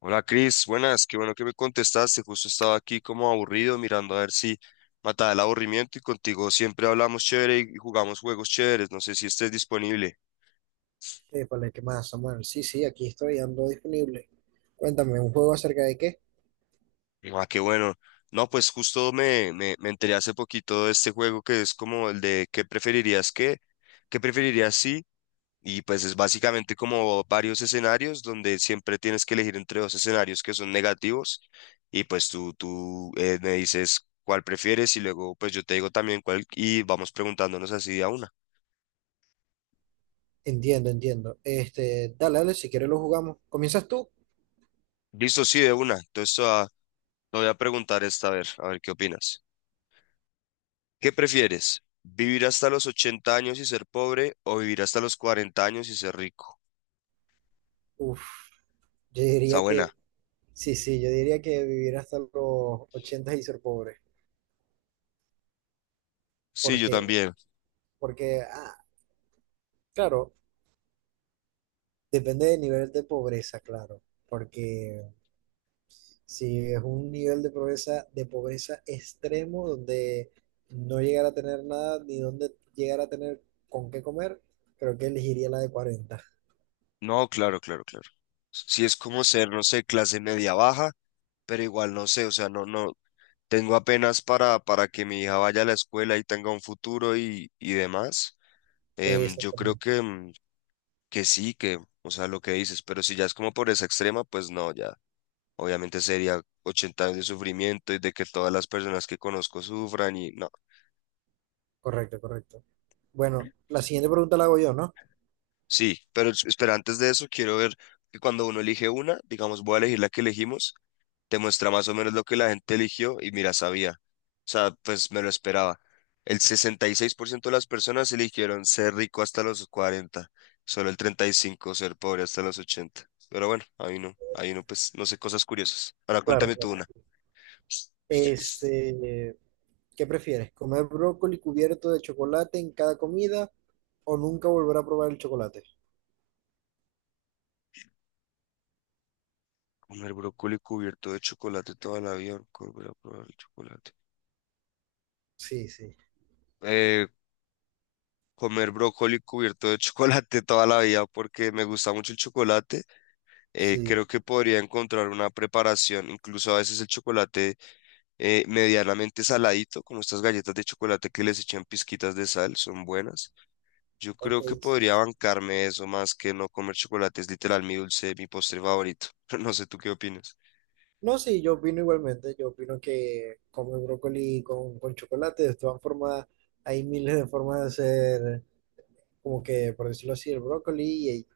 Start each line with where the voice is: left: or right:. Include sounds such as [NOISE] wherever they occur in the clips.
left: Hola Cris, buenas, qué bueno que me contestaste. Justo estaba aquí como aburrido mirando a ver si mataba el aburrimiento y contigo siempre hablamos chévere y jugamos juegos chéveres. No sé si estés disponible.
right: Épale, ¿qué más, Samuel? Sí, sí, aquí estoy, ando disponible. Cuéntame, ¿un juego acerca de qué?
left: Ah, qué bueno. No, pues justo me enteré hace poquito de este juego que es como el de ¿qué preferirías qué? ¿Qué preferirías si? Y pues es básicamente como varios escenarios donde siempre tienes que elegir entre dos escenarios que son negativos y pues tú me dices cuál prefieres y luego pues yo te digo también cuál y vamos preguntándonos así de a una.
right: Entiendo, entiendo. Dale, dale, si quieres lo jugamos. ¿Comienzas tú?
left: Listo, sí, de una. Entonces te voy a preguntar esta, a ver qué opinas. ¿Qué prefieres? ¿Vivir hasta los 80 años y ser pobre o vivir hasta los 40 años y ser rico?
right: Uf, yo
left: Está
right: diría
left: buena.
right: sí, sí, yo diría que vivir hasta los 80 y ser pobre.
left: Sí, yo
right: Porque,
left: también.
right: porque, ah, claro, depende del nivel de pobreza, claro. Porque Sí, es un nivel de pobreza extremo donde no llegar a tener nada ni donde llegar a tener con qué comer, creo que elegiría la de 40.
left: No, claro, claro, claro. Si es como ser, no sé, clase media baja, pero igual no sé, o sea, no, no, tengo apenas para que mi hija vaya a la escuela y tenga un futuro y demás. Yo creo
right: Exactamente.
left: que, que sí, que, o sea, lo que dices, pero si ya es como por esa extrema, pues no, ya, obviamente sería 80 años de sufrimiento y de que todas las personas que conozco sufran y no.
right: Correcto, correcto. Bueno, la siguiente pregunta la hago yo, ¿no?
left: Sí, pero espera, antes de eso quiero ver que cuando uno elige una, digamos, voy a elegir la que elegimos, te muestra más o menos lo que la gente eligió y mira, sabía. O sea, pues me lo esperaba. El 66% de las personas eligieron ser rico hasta los 40, solo el 35% ser pobre hasta los 80. Pero bueno, ahí no, pues no sé, cosas curiosas. Ahora
right: Claro,
left: cuéntame tú
right: claro.
left: una.
right: Este, ¿Qué prefieres? ¿Comer brócoli cubierto de chocolate en cada comida o nunca volver a probar el chocolate?
left: Comer brócoli cubierto de chocolate toda la vida, nunca volver a probar el chocolate.
right: Sí, sí,
left: Eh, comer brócoli cubierto de [LAUGHS] chocolate toda la vida porque me gusta mucho el chocolate,
right: sí,
left: creo que podría encontrar una preparación, incluso a veces el chocolate medianamente saladito, como estas galletas de chocolate que les echan pizquitas de sal, son buenas. Yo
right: ok,
left: creo que
right: sí,
left: podría
right: sí.
left: bancarme eso más que no comer chocolate, es literal mi dulce, mi postre favorito. [LAUGHS] No sé tú qué opinas.
right: No, sí, yo opino igualmente, yo opino que comer brócoli con chocolate, de todas formas, hay miles de formas de hacer, como que, por decirlo así, el brócoli y hay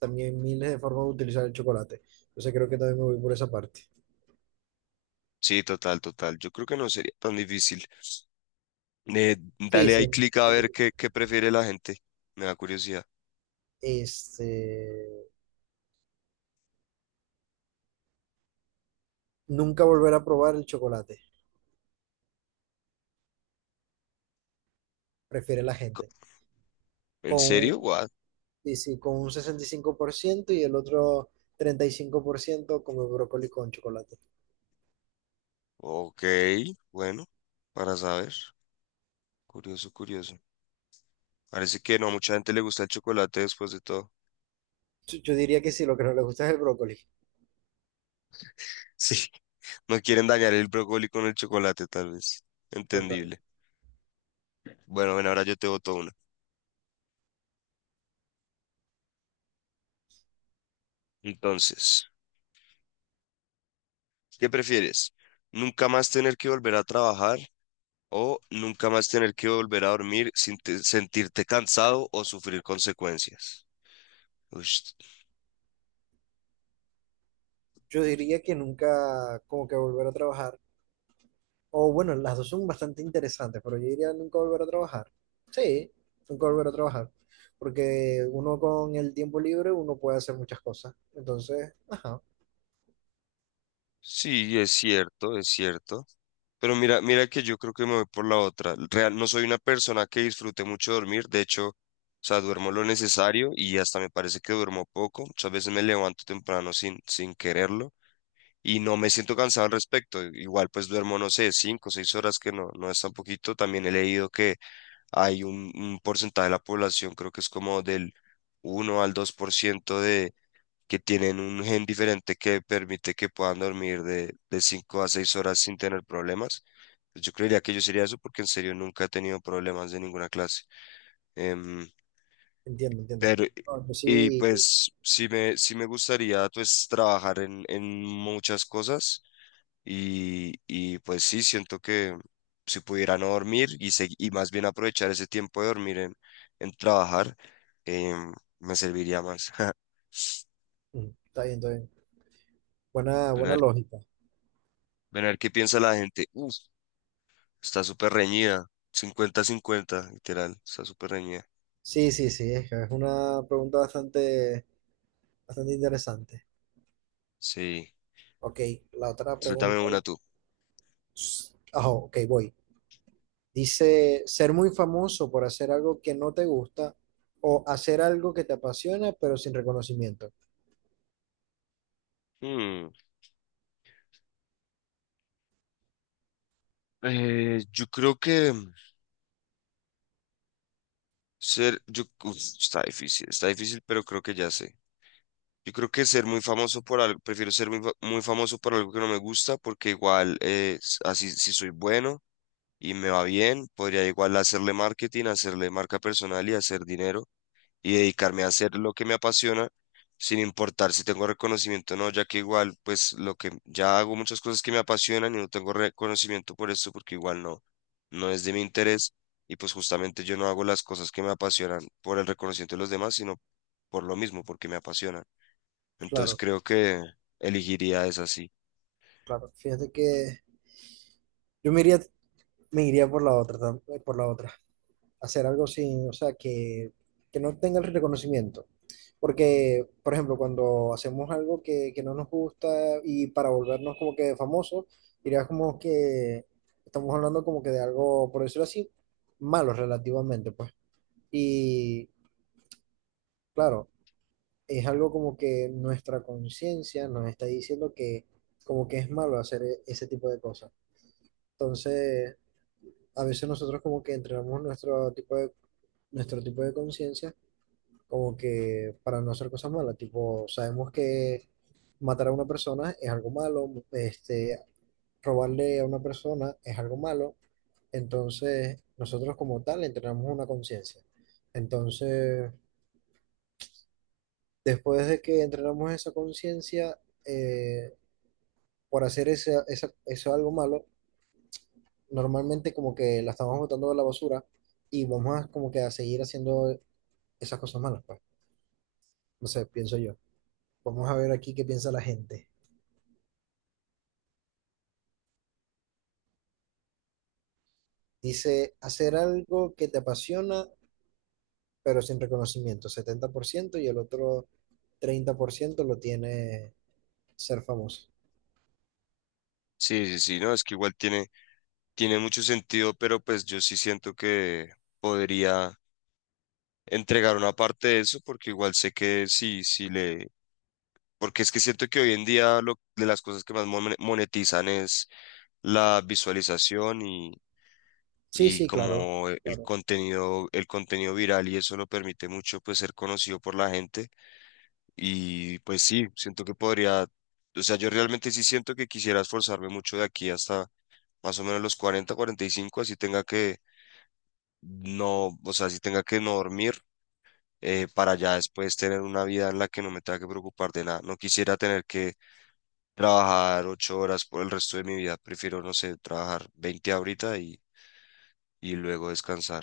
right: también miles de formas de utilizar el chocolate. Entonces creo que también me voy por esa parte.
left: Sí, total, total. Yo creo que no sería tan difícil.
right: Sí,
left: Dale
right: sí,
left: ahí clic
right: yo
left: a ver
right: también.
left: qué prefiere la gente. Me da curiosidad.
right: Este, nunca volver a probar el chocolate, prefiere la
left: Co-
right: gente.
left: ¿En serio?
right: Con
left: What?
right: Sí, sí, con un 65% y el otro 35% come brócoli con chocolate.
left: Ok, bueno, para saber. Curioso, curioso. Parece que no a mucha gente le gusta el chocolate después de todo.
right: Yo diría que sí, lo que no le gusta es el brócoli.
left: [LAUGHS] Sí. No quieren dañar el brócoli con el chocolate, tal vez.
right: Total.
left: Entendible. Bueno, bueno, ahora yo te boto una. Entonces, ¿qué prefieres? ¿Nunca más tener que volver a trabajar o nunca más tener que volver a dormir sin sentirte cansado o sufrir consecuencias? Ush.
right: Yo diría que nunca como que volver a trabajar. O bueno, las dos son bastante interesantes, pero yo diría nunca volver a trabajar. Sí, nunca volver a trabajar. Porque uno con el tiempo libre, uno puede hacer muchas cosas. Entonces, ajá,
left: Sí, es cierto, es cierto. Pero mira, mira que yo creo que me voy por la otra. Real, no soy una persona que disfrute mucho dormir. De hecho, o sea, duermo lo necesario y hasta me parece que duermo poco. Muchas veces me levanto temprano sin quererlo y no me siento cansado al respecto. Igual pues duermo, no sé, 5 o 6 horas que no es tan poquito. También he leído que hay un porcentaje de la población, creo que es como del 1 al 2%, de que tienen un gen diferente que permite que puedan dormir de 5 a 6 horas sin tener problemas pues. Yo creería que yo sería eso porque en serio nunca he tenido problemas de ninguna clase. Em,
right: entiendo, entiendo.
left: pero,
right: No, yo
left: y
right: sí,
left: pues sí me gustaría pues trabajar en muchas cosas, y pues sí, siento que si pudiera no dormir y, y más bien aprovechar ese tiempo de dormir en trabajar, em, me serviría más. [LAUGHS]
right: mm, está bien, está bien. Buena,
left: Ven a
right: buena
left: ver,
right: lógica.
left: ven a ver qué piensa la gente. Uf, está súper reñida. Cincuenta cincuenta literal, está súper reñida.
right: Sí, sí, sí, es que es una pregunta bastante bastante interesante.
left: Sí,
right: Ok, la otra
left: suéltame
right: pregunta.
left: una tú.
right: Ok, voy. Dice, ser muy famoso por hacer algo que no te gusta o hacer algo que te apasiona pero sin reconocimiento.
left: Hmm. Yo creo que ser, yo, uf, está difícil, pero creo que ya sé. Yo creo que ser muy famoso por algo, prefiero ser muy famoso por algo que no me gusta, porque igual, así, si soy bueno y me va bien, podría igual hacerle marketing, hacerle marca personal y hacer dinero, y dedicarme a hacer lo que me apasiona, sin importar si tengo reconocimiento o no, ya que igual, pues lo que ya hago muchas cosas que me apasionan y no tengo reconocimiento por eso porque igual no, no es de mi interés. Y pues justamente yo no hago las cosas que me apasionan por el reconocimiento de los demás, sino por lo mismo, porque me apasionan. Entonces
right: Claro.
left: creo que elegiría esa, sí.
right: Claro, fíjate que yo me iría por la otra, por la otra. Hacer algo sin, o sea, que no tenga el reconocimiento. Porque, por ejemplo, cuando hacemos algo que no nos gusta y para volvernos como que famosos, dirías como que estamos hablando como que de algo, por decirlo así, malo relativamente, pues. Y claro, es algo como que nuestra conciencia nos está diciendo que como que es malo hacer ese tipo de cosas. Entonces, a veces nosotros como que entrenamos nuestro tipo de conciencia como que para no hacer cosas malas, tipo, sabemos que matar a una persona es algo malo, este, robarle a una persona es algo malo, entonces nosotros como tal entrenamos una conciencia. Entonces, después de que entrenamos esa conciencia, eh, por hacer eso algo malo, normalmente como que la estamos botando a la basura y vamos a como que a seguir haciendo esas cosas malas, pues. No sé, pienso yo. Vamos a ver aquí qué piensa la gente. Dice, hacer algo que te apasiona, pero sin reconocimiento, 70% y el otro 30% lo tiene ser famoso.
left: Sí, sí, sí, no, es que igual tiene, tiene mucho sentido, pero pues yo sí siento que podría entregar una parte de eso, porque igual sé que sí, si le. Porque es que siento que hoy en día lo, de las cosas que más monetizan es la visualización y,
right: Sí,
left: y
right: sí, claro,
left: como el
right: claro,
left: contenido, el contenido viral, y eso lo permite mucho pues ser conocido por la gente. Y pues sí, siento que podría, o sea, yo realmente sí siento que quisiera esforzarme mucho de aquí hasta más o menos los 40, 45, así tenga que no, o sea, así tenga que no dormir, para ya después tener una vida en la que no me tenga que preocupar de nada. No quisiera tener que trabajar 8 horas por el resto de mi vida. Prefiero, no sé, trabajar 20 ahorita y luego descansar.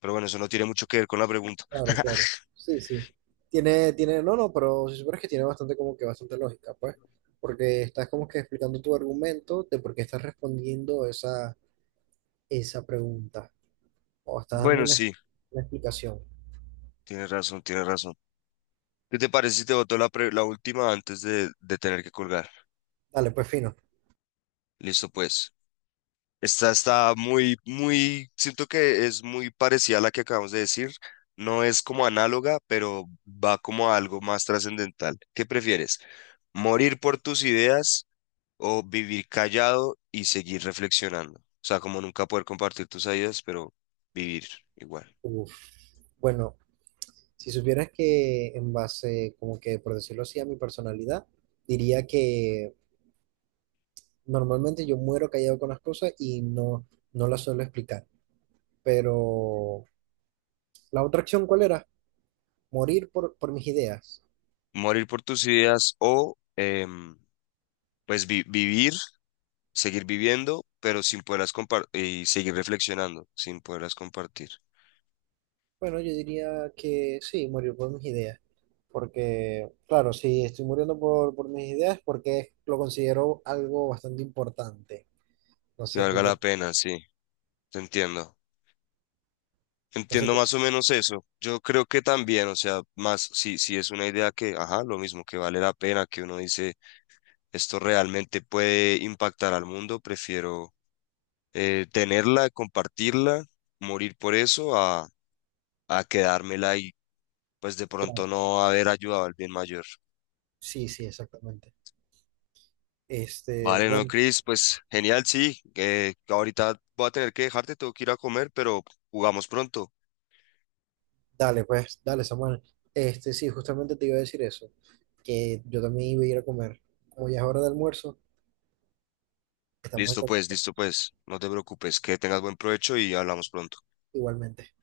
left: Pero bueno, eso no tiene mucho que ver con la pregunta.
right: claro, claro. Sí, sí. Tiene, tiene, no, no, pero si supieras que tiene bastante como que bastante lógica, pues, porque estás como que explicando tu argumento de por qué estás respondiendo esa esa pregunta. O está dando
left: Bueno, sí,
right: una explicación.
left: tienes razón, tienes razón. ¿Qué te parece si te boto la, la última antes de tener que colgar?
right: Dale, pues fino.
left: Listo, pues. Esta está muy, muy, siento que es muy parecida a la que acabamos de decir. No es como análoga, pero va como a algo más trascendental. ¿Qué prefieres? ¿Morir por tus ideas o vivir callado y seguir reflexionando? O sea, como nunca poder compartir tus ideas, pero vivir igual.
right: Uf. Bueno, si supieras que en base, como que por decirlo así, a mi personalidad, diría que normalmente yo muero callado con las cosas no las suelo explicar. Pero la otra acción, ¿cuál era? Morir por mis ideas.
left: Morir por tus ideas o pues vivir, seguir viviendo, pero sin poderlas compartir y seguir reflexionando, sin poderlas compartir.
right: Bueno, yo diría que sí, morir por mis ideas. Porque, claro, si estoy muriendo por mis ideas, porque lo considero algo bastante importante. No
left: Que
right: sé tú
left: valga la
right: qué,
left: pena, sí, te entiendo.
right: no sé
left: Entiendo
right: qué,
left: más o menos eso. Yo creo que también, o sea, más si, es una idea que, ajá, lo mismo, que vale la pena, que uno dice, esto realmente puede impactar al mundo, prefiero tenerla, compartirla, morir por eso, a quedármela y pues de pronto
right: claro,
left: no haber ayudado al bien mayor.
right: sí, sí, exactamente. Este,
left: Vale, no,
right: bueno,
left: Chris, pues genial, sí. Que ahorita voy a tener que dejarte, tengo que ir a comer, pero jugamos pronto.
right: dale, pues, dale, Samuel. Sí, justamente te iba a decir eso, que yo también iba a ir a comer. Como ya es hora de almuerzo, estamos en
left: Listo, pues,
right: contacto
left: listo, pues. No te preocupes, que tengas buen provecho y hablamos pronto.
right: igualmente.